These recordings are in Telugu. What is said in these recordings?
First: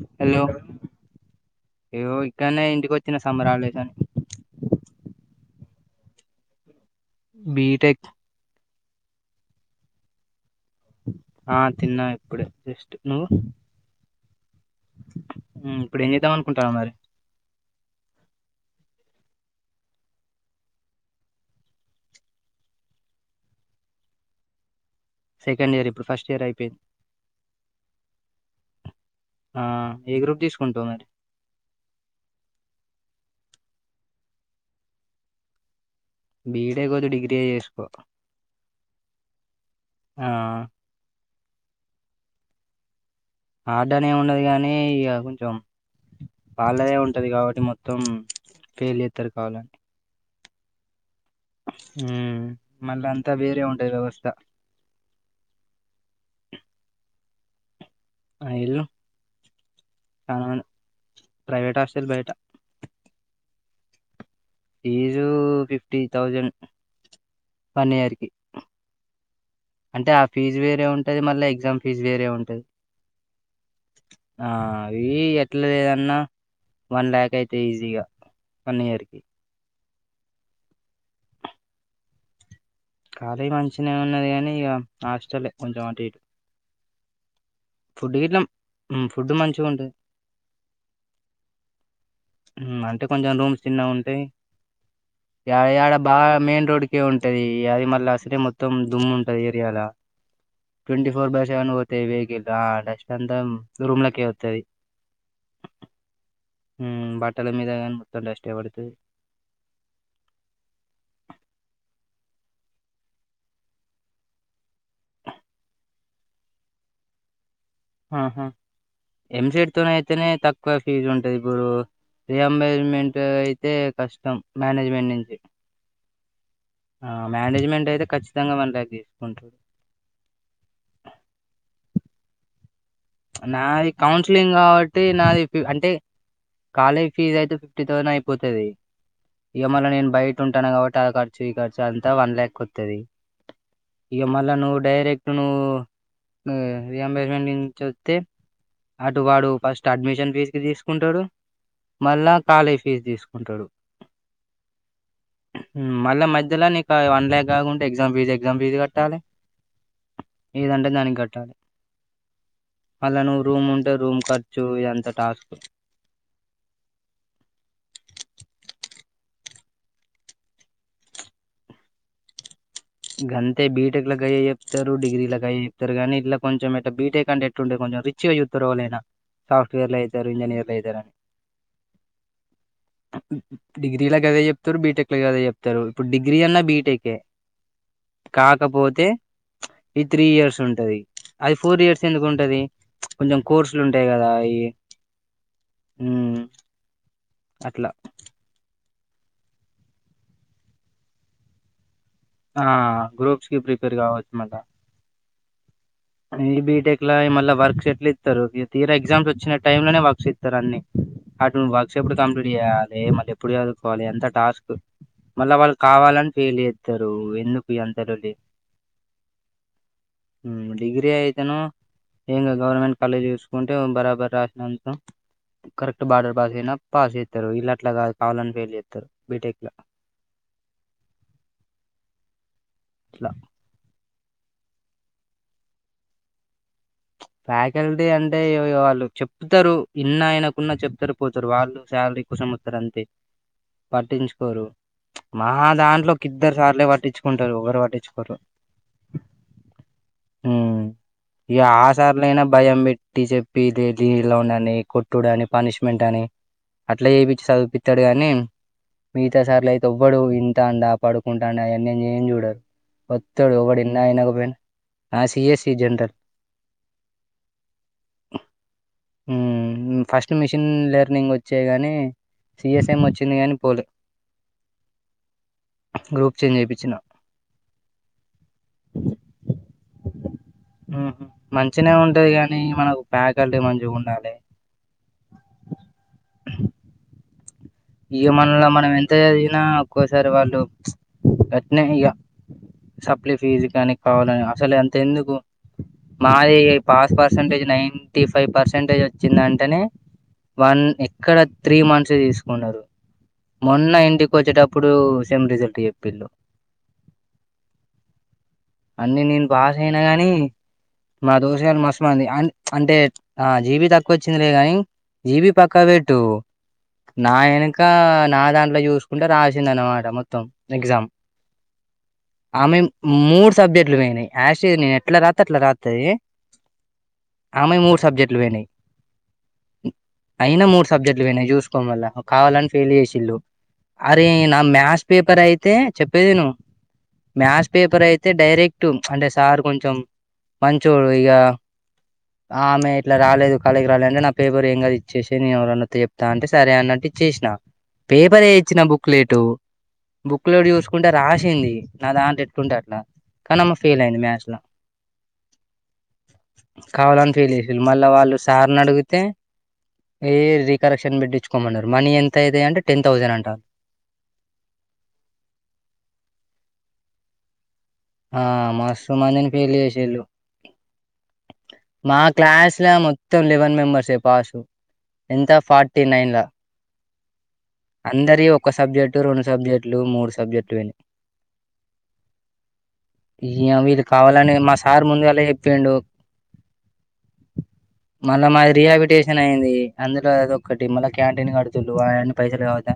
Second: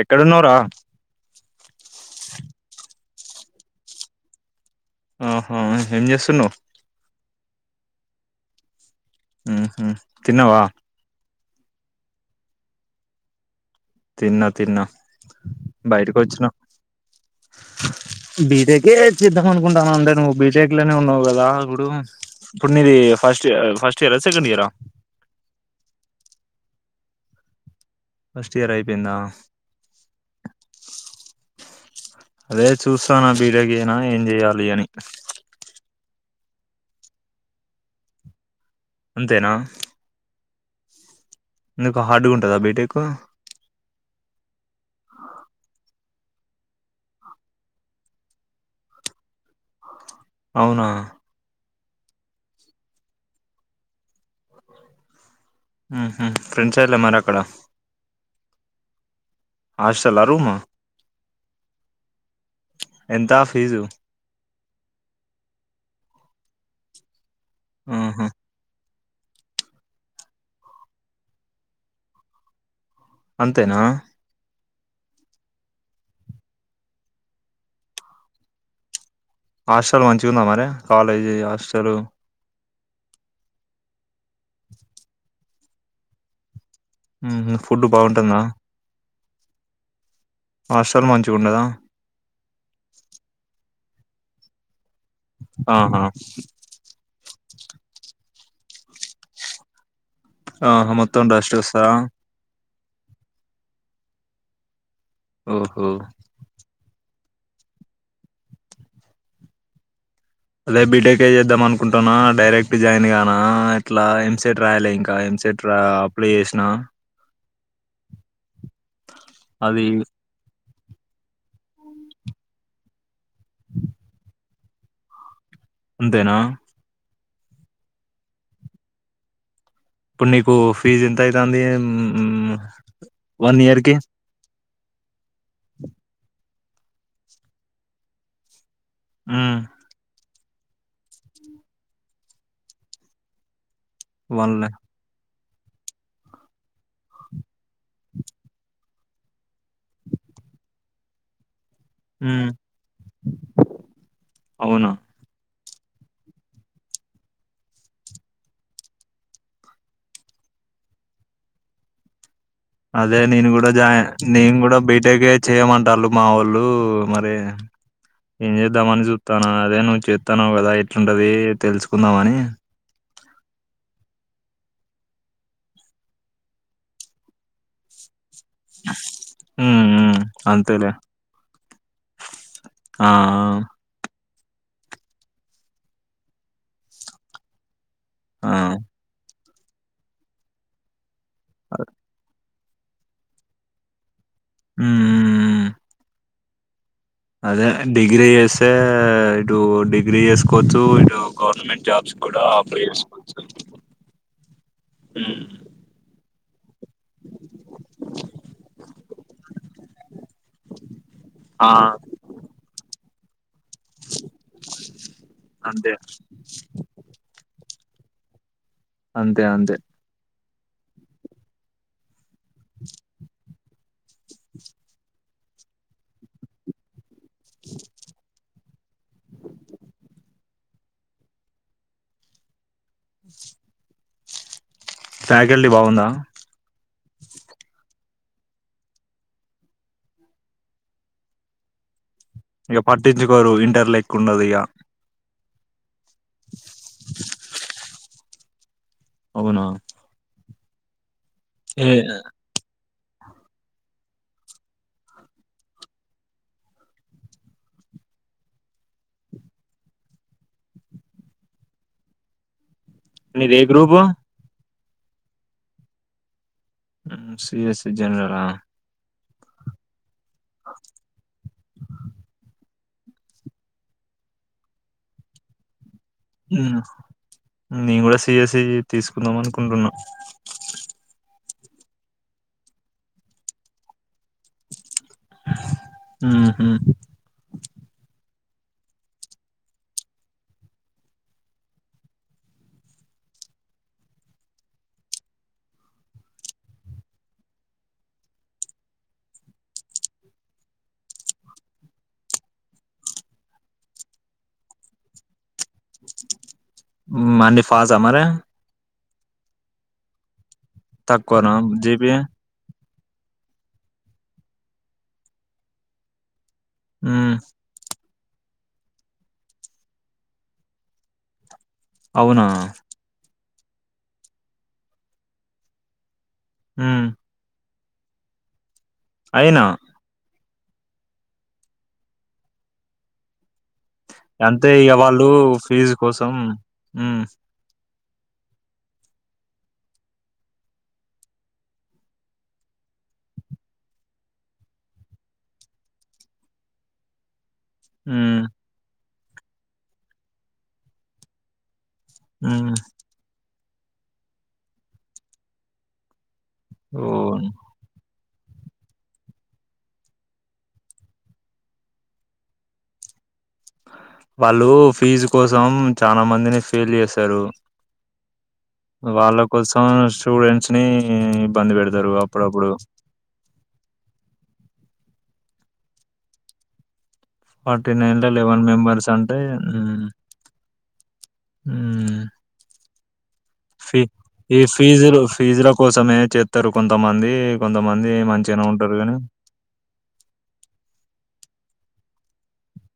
ఎక్కడున్నావ్రా ఇగో ఇక్కనే ఇంటికి వచ్చిన సమ్మర్ హాలిడేస్ అని ఆహ ఎం చేస్తున్నవ్ బిటెక్ ఉహు తిన్నవా ఆ తిన్నా ఇప్పుడే జస్ట్ నువ్వు తిన్న తిన్నా ఉమ్, ఇప్పుడు ఏం బయటకు చేద్దాం వచ్చిన అనుకుంటావు మరి బీటేకే చేద్దామ అనుకుంటాను అంటే నువ్వు బీటెక్ లోనే ఉన్నావు కదా ఇప్పుడు ఇప్పుడు నీది ఫస్ట్ ఫస్ట్ ఇయరా సెకండ్ ఇయరా సెకండ్ ఇయర్ ఇప్పుడు ఫస్ట్ ఇయర్ అయిపోయింది ఫస్ట్ ఇయర్ అయిపోయిందా ఆ ఏ గ్రూప్ తీసుకుంటావు మరి అదే చూస్తున బిటెక్ చేయన ఏం చేయాలి అని బిడే కొద్ది డిగ్రీ చేసుకో అంతేనా ఆ ఎందుకు హార్డ్గా ఉంటందా బిటెకు హార్డనే ఉండదు గానీ ఇక కొంచెం వాళ్లదే ఉంటది కాబట్టి మొత్తం ఫెయిల్ చేతరు కావాలని అవునా ఉ మళ్ళ అంతా వేరే ఉంటది వ్యవస్థ ఉహు ఫ్రెండ్స్ అయిర మరి అక్కడ ఎల్లు హాస్టల రుమా ప్రైవేట్ హాస్టల్ బయట ఎంత fees fees fifty thousand one year ఉహు కి అంటే ఆ ఫీజు వేరే ఉంటది మళ్ళీ ఎగ్జామ్ ఫీజు వేరే ఉంటది అంతేనా ఆ అవీ ఎట్ల లేదన్నా వన్ ల్యాక్ అయితే ఈజీగా వన్ ఇయర్ కి హాస్టల్ మంచిగుందా మరి కాలేజీ హాస్టలు కాలే మంచినే ఉన్నది గానీ ఇగ హాస్టల్ ఎ కొంచెం అటు ఇటు మ్మ్ మ్ ఫుడ్ బావుంటుందా ఉమ్, ఫుడ్ మంచిగుంటది హాస్టల్ మంచిగుండదా మ్మ్ అంటే కొంచెం రూమ్స్ చిన్నవుంటయ్ యావయ్ ఆడ ఆహా బా మెయిన్ రోడ్కే ఉంటది ఈ అది మళ్ళ అసలే మొత్తం దుమ్ము ఉంటది ఏరియాల ఆహా ట్వంటీ మొత్తం ఫోర్ బై డస్ట్ సెవెన్ వస్తదా వోతాయ్ వేకిల్ రానె శాంతం రూమ్ లకే వత్తది ఓహో మ్మ్ బట్టల మీద గానీ మొత్తం డస్ట్ ఎ పడుతది అదే బీటెక్ ఏ చేద్దాం అనుకుంటన్నా డైరెక్ట్ జాయిన్ గాన ఎట్లా ఎంసెట్ రాయలే ఇంకా ఎంసెట్రా అప్లై చేసినా ఆహా ఎమ్సెట్ అది తోనైతనే తక్ క్కువే ఫీజు ఉంటది ఇప్పుడు రియంబ్జ్మెంట్ అయితే కష్టం మ్యానేజ్మెంట్ నించి అంతేనా ఆ మ్యానేజ్మెంట్ అయితే ఖచ్చితంగా మనలాగే ఉంట్రు. ఇప్పుడు నీకు ఫీజ్ ఎంత అయితాంది ఉమ్ నాది కౌన్సిలింగ్ కాబట్టి నాది ఫిఫ్ అంటే కాలేజ్ ఫీజ్ అయితే ఫిఫ్టీ థౌజన్ అయిపోతది ఉమ్, ఇగ మల్ల నేన్ బైట్ టుంటాను కాబట్టి ఆ ఖర్చు ఈ ఖర్చు అంతా వన్ ల్యాక్ వత్తది ఇగ మళ్ళ వన్ ల్యాక్ నువ్వు డైరెక్ట్ టు నువ్వు నే రియంబర్స్మెంట్ నించి ఒ తే అటు వాడు ఫస్ట్ అడ్మిషన్ ఫీజ్ కి తీసుకుంటాడు మళ్ళా ఉమ్, కాలేజ్ ఫీజు తీసుకుంటాడు అవునా ఉమ్ మళ్ళ మధ్యలో నీకు అది వన్ ల్యాక్ కాకుంటే ఎగ్జామ్ ఫీజ్ ఎగ్జామ్ ఫీజ్ గట్టాలి ఏదంటే దానికి కట్టాలి మళ్ళా అదే నువ్వు నేను గుడ రూమ్ ఉంటే జాయిన్ రూమ్ నేను ఖర్చు గుడా ఇదంతా బీటెక్ ఏ టాస్క్ చేయమంటాళ్ళు మా ఓళ్ళు మరే ఏం చేద్దామని జూత్ తను అదే నువ్వు చేత్తన్నావు గదా ఎట్లుంటదీ తెలుసుకుందాం అని గంతే బీటెక్ లా గదే చెప్తరు డిగ్రీలో గదే చెప్తరు గానీ ఇట్ల కొంచం ఇట్ల బీటెక్ అంటే ఎట్లుంటది కొంచం రిచ్ చిగ చూత్తరు వాళ్ళైన ఉమ్, సాఫ్ట్వేర్లు ఉమ్, అయితరు ఇంజనీర్లు అంతేలే అయితరని ఆ! డిగ్రీలక్ గదే చెప్తురు బీటెక్లో గదే చెప్తరు ఇప్పుడు డిగ్రీ అన్నా బీటెక్ ఎ ఆ! కాకపోతే ఇది త్రీ ఇయర్స్ ఉంటది అది ఫోర్ ఇయర్స్ ఎందుకు ఉంటది కొంచం కోర్సులు ఉంటాయి కదా అయి హ్మ్. హ్మ్. ఉమ్ అదే డిగ్రీ చేస్తే హే ఇటు డిగ్రీ చేసుకోచ్చు ఇటు గవర్నమెంట్ జాబ్స్ కూడా ఆ అప్లై చేసుకోవచ్చు. గ్రూప్స్ కి ప్రిపేర్ కావచ్చు మళ్ల హ్మ్. ఏ బీడ్ అంటే ఎట్ల మళ్ళ వర్క్స్ ఎట్ల ఇత్తరు తీర్ తీరా ఎగ్జామ్స్ వచ్చిన టైమ్ లోనే వర్క్స్ ఇత్తరు అన్ని అటు ఆ! వర్క్స్ ఎప్పుడు కంప్లీట్ చేయాలి మళ్ళి ఎప్పుడు చదువుకోవాలి అంతా టాస్క్ మళ్ళా వాళ్ళు అంతే. కావాలని ఫెయిల్ చేత్తరు ఎందుక్ ఈ అంత లొల్లి అంతే అంతే ఉమ్ డిగ్రీ అయితనో ఏం ఇంగ గవర్నమెంట్ కాలేజ్ చూసుకుంటే బరాబర్ రాసినంత కరెక్ట్ బార్డర్ పాస్ అయినా పాస్ అయ్ తరు వీళ్ళు అట్లగాదు కావాలని ఫెయిల్ చేత్తరు బీటెక్ లో అట్లా ఫ్యాకల్టీ బాగుందా ఫ్యాకల్టీ అంటే వాళ్ళు చెప్తారు ఇన్న ఆయనకున్నా చెప్తారు పోతారు వాళ్ళు శాలరీ కోసం వస్తారు ఇగ అంతే పట్టించుకోరు ఇంటర్లో ఎక్కు ఉండదు ఇగ పట్టించుకోరు మా దాంట్లో ఇద్దరు సార్లే పట్టించుకుంటారు ఓవరు పట్టించుకోరు అవునా ఉమ్. ఇగ ఏ ఆస్తి సార్లయినా భయం పెట్ ట్టి చెప్పి [unintelligible] కొట్టుడు అని పనిష్మెంట్ అని అట్లా చేపిచ్చి సదువుపిత్తరు గాని మిగతా సార్లు అయితే ఓవ్వడు ఇంటండా పడుకుండ అవన్నీ ఏం చూడరు ఒత్తడు నీదే ఓవ్వడు గ్రూపు? విన్నా వినకపోయినా ఆ సీఈసీ జనరల్ హ్మ్. సీఎస్ఈ జనరలా? ఊ ఫస్ట్ మిషిన్ లెర్నింగ్ వచ్చాయి గానీ సిఎస్ఎం వచ్చింది కానీ పోలు నేను కూడా సీఈసీ తీసుకుందాం అనుకుంటున్నా మంచినే ఉంటది కాని మనకు ఫ్యాకల్టీ మంచిగా ఉండాలి ఉహు ఇగ మనల మనం ఎంత చదిగినా ఒక్కోసారి వాళ్ళు గట్నే ఇగ సప్లి ఫీజ్ కానీ కావాలని అసలు ఎంత ఎందుకు మాది pass percentage ninety five percentage వచ్చిందింటేనే వన్ ఎక్కడ త్రీ మంత్స్ తీసుకు న్నారు మొన్న ఇంటికి వచ్చేటప్పుడు సేమ్ రిజల్ట్ చెప్పిలు మణి ఫాస్ అ మరి అన్నీ నేను పాస్ అయినా గాని మా తక్కువనా దోస్తుగాల్లు జీపీఏ? మస్తుమంది అ అంటే ఆ జీబి తక్కువ వచ్చిందిలే గాని జీబి పక్కా పెట్టు నా హ్మ్. ఎనక నాదాంట్లో దాంట్లో చూసుకుంటే రాసింది అనమాట మొత్తం ఎగ్జామ్ అవునా? ఆమె మూడ్ సబ్జెక్ట్లు పోయినాయి ఆసిటీస్ నేను ఎట్లా రాత్తే అట్లా రాత్తది హు ఆమేవి మూడు సబ్జెక్ట్లు పోయినయి అయినా అయినా మూడు సబ్జెక్లు పోయినాయి చూస్ చూసుకో మళ్ళ కావాలని ఫెయిల్ చేసిర్రు అరే నా అంతే ఇగ మ్యాథ్స్ వాళ్ళు పేపర్ అయితే ఫీజు కోసం చెప్పేదిను హ్మ్ మ్యాథ్స్ పేపర్ అయితే అయితే డైరెక్ట్ అంటే సార్ కొంచెం మంచోడు ఇక ఆమె ఇట్లా రాలేదు కాలేజీకి రాలేదు అంటే నా పేపర్ ఏం కాదు ఇచ్చేసేయ్ నేను ఎవరన్నత్తే చెప్తా అంటే సరే అన్నట్టు ఇచ్చేసిన హ్మ్ పేపరే ఇచ్చిన బుక్ బుక్లెట్ బుక్ లో చూసుకుంట రాసింది నాదంట హ్మ్ ఎట్టుంటే అట్లా దానమ్మ ఫెయిల్ అయింది మ్యాస్ లో ఓ కాావాలని ఫేల్ చేసిర్రు మల్లా వాళ్ళు సార్ని అడిగితే ఈ రీకరెక్షన్ బిడ్చ్చ పొమ్మన్నారు మనీ ఎంత అయితది అంటే టెన్థౌసండ్ అంట వాళ్ళు ఫీజు కోసం చాన మందిని ఫెయిల్ చేశారు ఆ మస్తు మందిని ఫీల్ చేసిళ్ళు స్టూడెంట్స్ ని ఇబ్బంది పెడతారు మా అప్పుడప్పుడు క్లాస్ల మొత్తం లెవెన్ మెంబర్స్ పాస్ ఎంత ఫార్టీ నైన్ జ ఫార్టీ నైన్లో లెవెన్ మెంబెర్స్ సబ్జెక్టు, అంటే సబ్జెక్టులు, సబ్జెక్టులు పోయినయి. మ్ ఈ వీళ్ళు కావాలని మా సార్ ఫీజులు ముందు గల్లె ఫీజుల చెప్పిండు కోసమే చేత్తరు కొంతమంది కొంతమంది మన్న మంచిగానే మాదిరిగా ఉంటారు గాని రిబిటేషన్ అయింది అందులో అది ఒక్కటి మళ్ళా క్యాంటీన్ కడుగ్ చల్ల వాని పైసలు పోతే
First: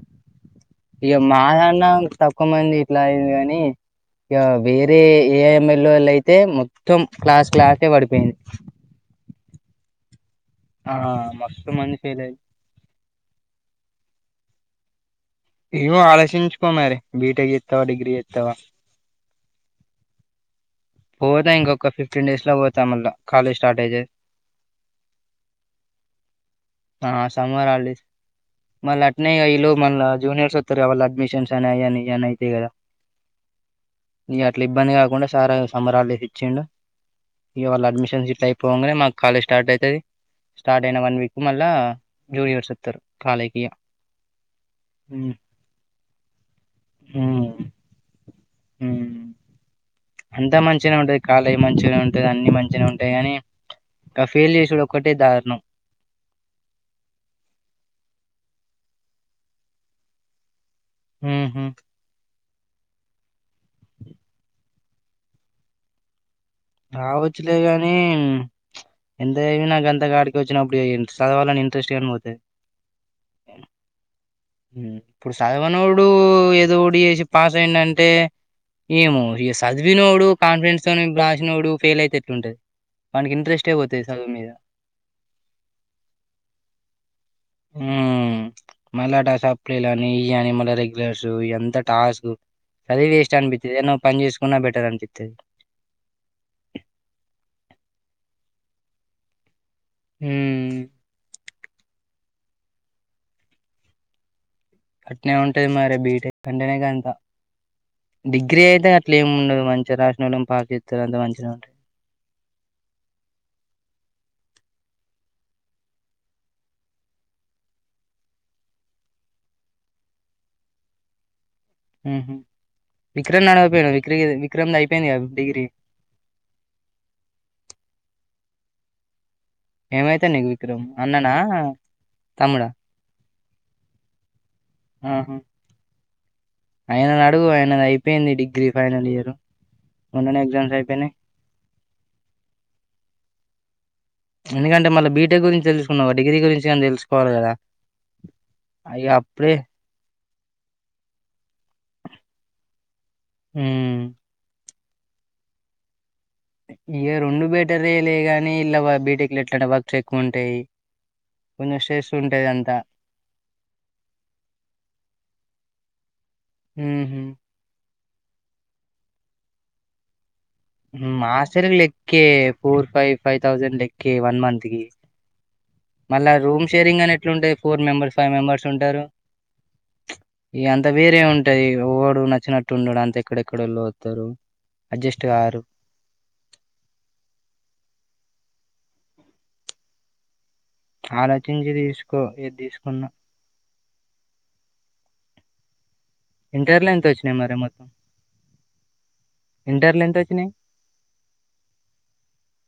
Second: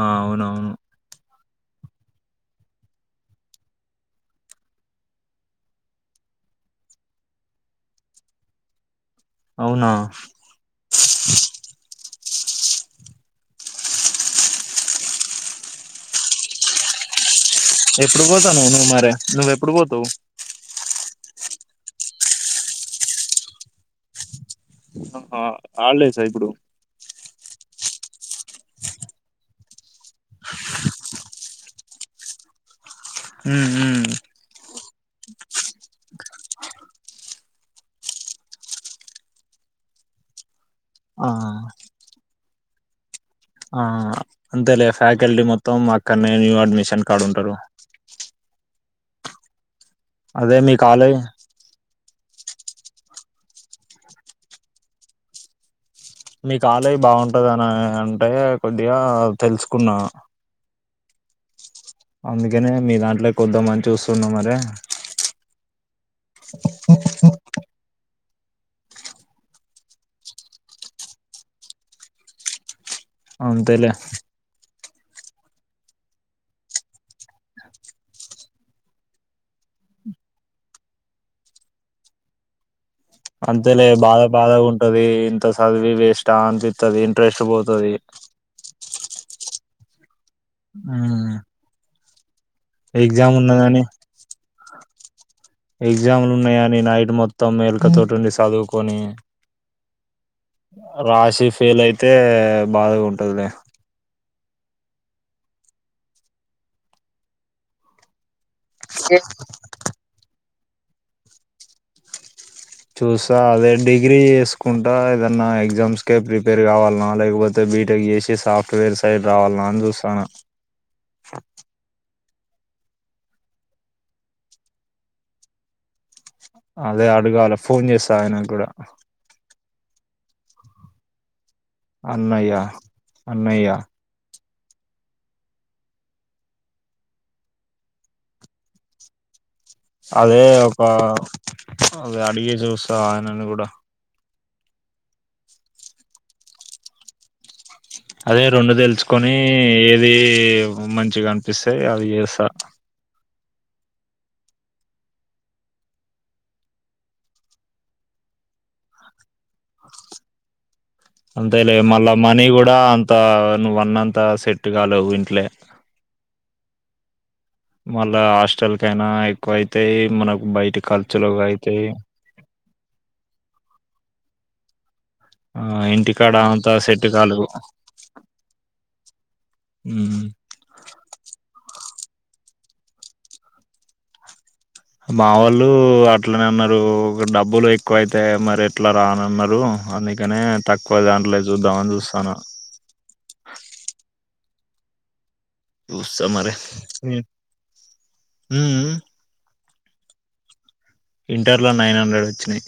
ఆ అవునవును మాదన్నా ఇంగ తక్కువ మంది ఇట్లా అయింది కానీ ఇక వేరే ఏ ఎమ్ ఎల్ వాళ్ళు అయితే మొత్తం క్లాస్ క్లాసే పడిపోయింది అవునా ఆ మస్త్ మంది ఫెయిల్ అయ్యి ఏమో ఆలోచించుకో మరి బీటెక్ చేత్తవా? డిగ్రీ ఎప్పుడు చేత్తవా? పోతావ్ నువ్వు నువ్వు మరి నువ్వు ఎప్పుడు పోతావు పోతా ఇంకొక ఫిఫ్టన్ డేస్ లో పోతా మళ్ళా కాలేజ్ స్టార్టేజెస్ ఆహా హాలిడేసా ఇప్పుడు ఆ సమ్మర్ హాలిడేస్ మళ్ళ అట్నె ఈ లోపు మల్లా జూనియర్స్ వత్తరు వాళ్ళ అడ్మిషన్స్ అని అయ్ అని ఏమనయితే కద హ్మ్ హ్మ్ ఇగ అట్లా ఇబ్బంది కాకుండా సారా సంబరాలుకి ఇచ్చిండు ఇవాళ అడ్మిషన్ షిఫ్ట్ అయిపోగానే మాకు కాలేజ్ స్టార్ట్ అయితది స్టార్ట్ అయిన వన్ వీక్ ఆ మళ్ళా జూనియర్స్ త్త ఆ అంతే లే ఫ్యాకల్టీ మొత్తం అక్కడనే న్యూ అడ్మిషన్ కాడ ఉంటరు ఊ అంతా మంచిగానే ఉంటది కాలేజ్ మంచిగనే ఉం అన్ని మంచినే ఉంటయి కానీ గా ఫెయిల్ చేసేది ఒక్కటే దారుణం మీ కాలేజ్ బావుంటదని అంటే కొద్దిగా తెలుసుకున్నాను ఊహూ అందుకనే మీ దాంట్లో కి వద్దామని చూస్తున్న మరి రావచ్చులేగాని! ఎంత చదివిన గంత గాడికి వచ్చినపుడు చదవాల ఇంట్రెస్ట్గా పోతది అంతేలే ఇప్పుడు చదువనోడు ఏదోకటి చేసి పాసైండంటే ఏమో ఇగ చదివినోడు కాన్ఫిడెన్స్తోనీ రాసినోడు పైల్ అయితే ఎట్టటుంటది అంతేలే బాధ బాధగుంటది ఇంత సదివి వేస్టా అనిపిత్తది ఇంట్రెస్ట్ బోతది మలాట సప్లిలని ఇగాని రెగ్యులర్స్ మ్మ్ ఎంత టాస్క్ చదివి వేస్ట్ ఎగ్జామ్ అనిపిత్తది ఉన్నదని ఏదన్న ఒక పని చేసుకున్నా బెటర్ అనిపిత్తది ఎగ్జామ్లు ఉన్నాయి అని నైట్ మొత్తం మేలకతోటిండి చదువుకో పోని ఉమ్ రాషిఫ్ ఫైలైతే బాధగుంటది లె అట్నేఉంటది మరి బీటెక్ అంటేనే గంత డిగ్రీ అయితే అట్లేముండదు మంచిగ రాసినోళ్ళం పాస్ చేతనంటే మంచిగనేఉంటది చూస్తా అదే డిగ్రీ చేసుకుంటా ఏదన్నా ఎగ్జామ్స్కే ప్రిపేర్ కావాలనా లేకపోతే బీటెక్ చేసి సాఫ్ట్వేర్ సైడ్ రావాలనా అని చూస్తన్న ఊహూ విక్రమ్ని అడగపోయినవ విక్రియా విక్రమ్ ది అయిపోయింది గా డిగ్రీ అదే అడగాల ఫోన్ చేస్తా ఆయనికి గూడ ఏమైతడు నీకు విక్రమ్ అన్న నా అన్నయ్య అన్నయ్య. అహా ఆయనను అడుగు ఆయనది అయిపోయింది డిగ్రీ ఫైనలియర్. అదే ఒక అది అడిగి చూస్తూ ఆయననుగూడ ఎందుకంటే మళ్ళ బీటెక్ గురించి తెలుసుకున్నావు డిగ్రీ గురించి కానీ తెలుసుకోవాలి కదా. అదే అయ్య రొండుతెలుకొని అప్పుడే ఏది ఏవో మంచిగాం ఇసే ఇగ అవి చేస్తా ఉ ఇగ రెండు బేటరేలె గానీ ఇలా బిటెక్ అంతే లే కొంచెం స్ట్రెస్ మళ్ళా మనీ ఉంటది కూడా అంతా అంత నువ్ అన్నంత సెట్ కాలేవు ఇంట్లే ఉహ మళ్ళా హాస్టల్కైన ఎక్కువైతయి మనకు బయటి ఖర్చులు అయితాయి హాస్టల్కిలెక్క ఫోర్ ఫైవ్ థౌసండ్ లెక్క వన్ మంత్ తిగి ఆ మళ్ళా ఇంటికాడ రూమ్ అంతా సెట్ షేరింగని కాలేదు ఎట్లుంటాయి ఫోర్ మెంబర్స్ ఫైవ్ మెంబర్స్ ఉంటారు ఉమ్. ఇ అంత వేరే ఉంటాది. ఇడు నచ్చినట్టు ఉండడు అంత ఎక్కడెక్కడెళ్ళు వస్తారు మావళ్లు అట్లనే అన్నారు ఒక డబ్బులు ఎక్కువ అయితే మరి ఎట్లా రానిన్నారు అందుకనే. తక్కువ దాంట్లో ఆలోచించి చూద్దామని తీసుకో చూస్తాను ఏది తీసుకున్నా. ఇంటర్లో ఎంత వచ్చినాయి ఆ ఇంటర్లు ఎంత వచ్చినాయి ఇంటర్లో నైన్ హండ్రెడ్ వచ్చినాయి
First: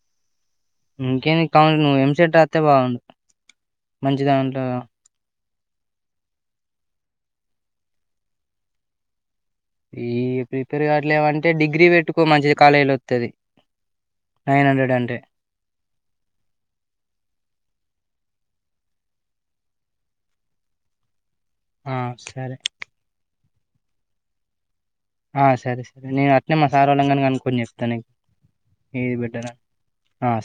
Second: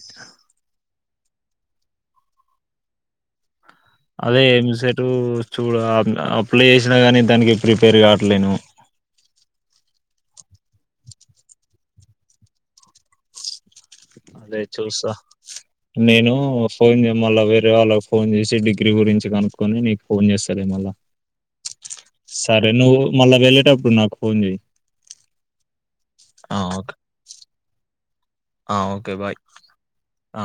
ఇంకే నువ్వు ఎంసట్ అస్తే బాగుంవు అదే ఎ సటుూ చూడు అప్లై చేసినా కానీ దానికి ప్రిపేర్ కావట్లేను ఈ ప్రిపేర్ కావట్లేమంటే డిగ్రీ పెట్టుకో మంచిది కాలేజీ లో వస్తుంది. అదే చూసా నేను ఫోన్ చేయ మళ్ళా వేరే వాళ్ళకి ఫోన్ చేసి డిగ్రీ గురించి కనుక్కొని నీకు ఫోన్ చేస్తారు ఏ మళ్ళ సరే నువ్వు మళ్ళా వెళ్ళ అప్పుడు నాకు ఫోన్ చెయ్ ఆ సర అట్నే మా సార్వలంగాని కనుకొని చెప్తా నకు ఆ ఓకే బాయ్ ఆ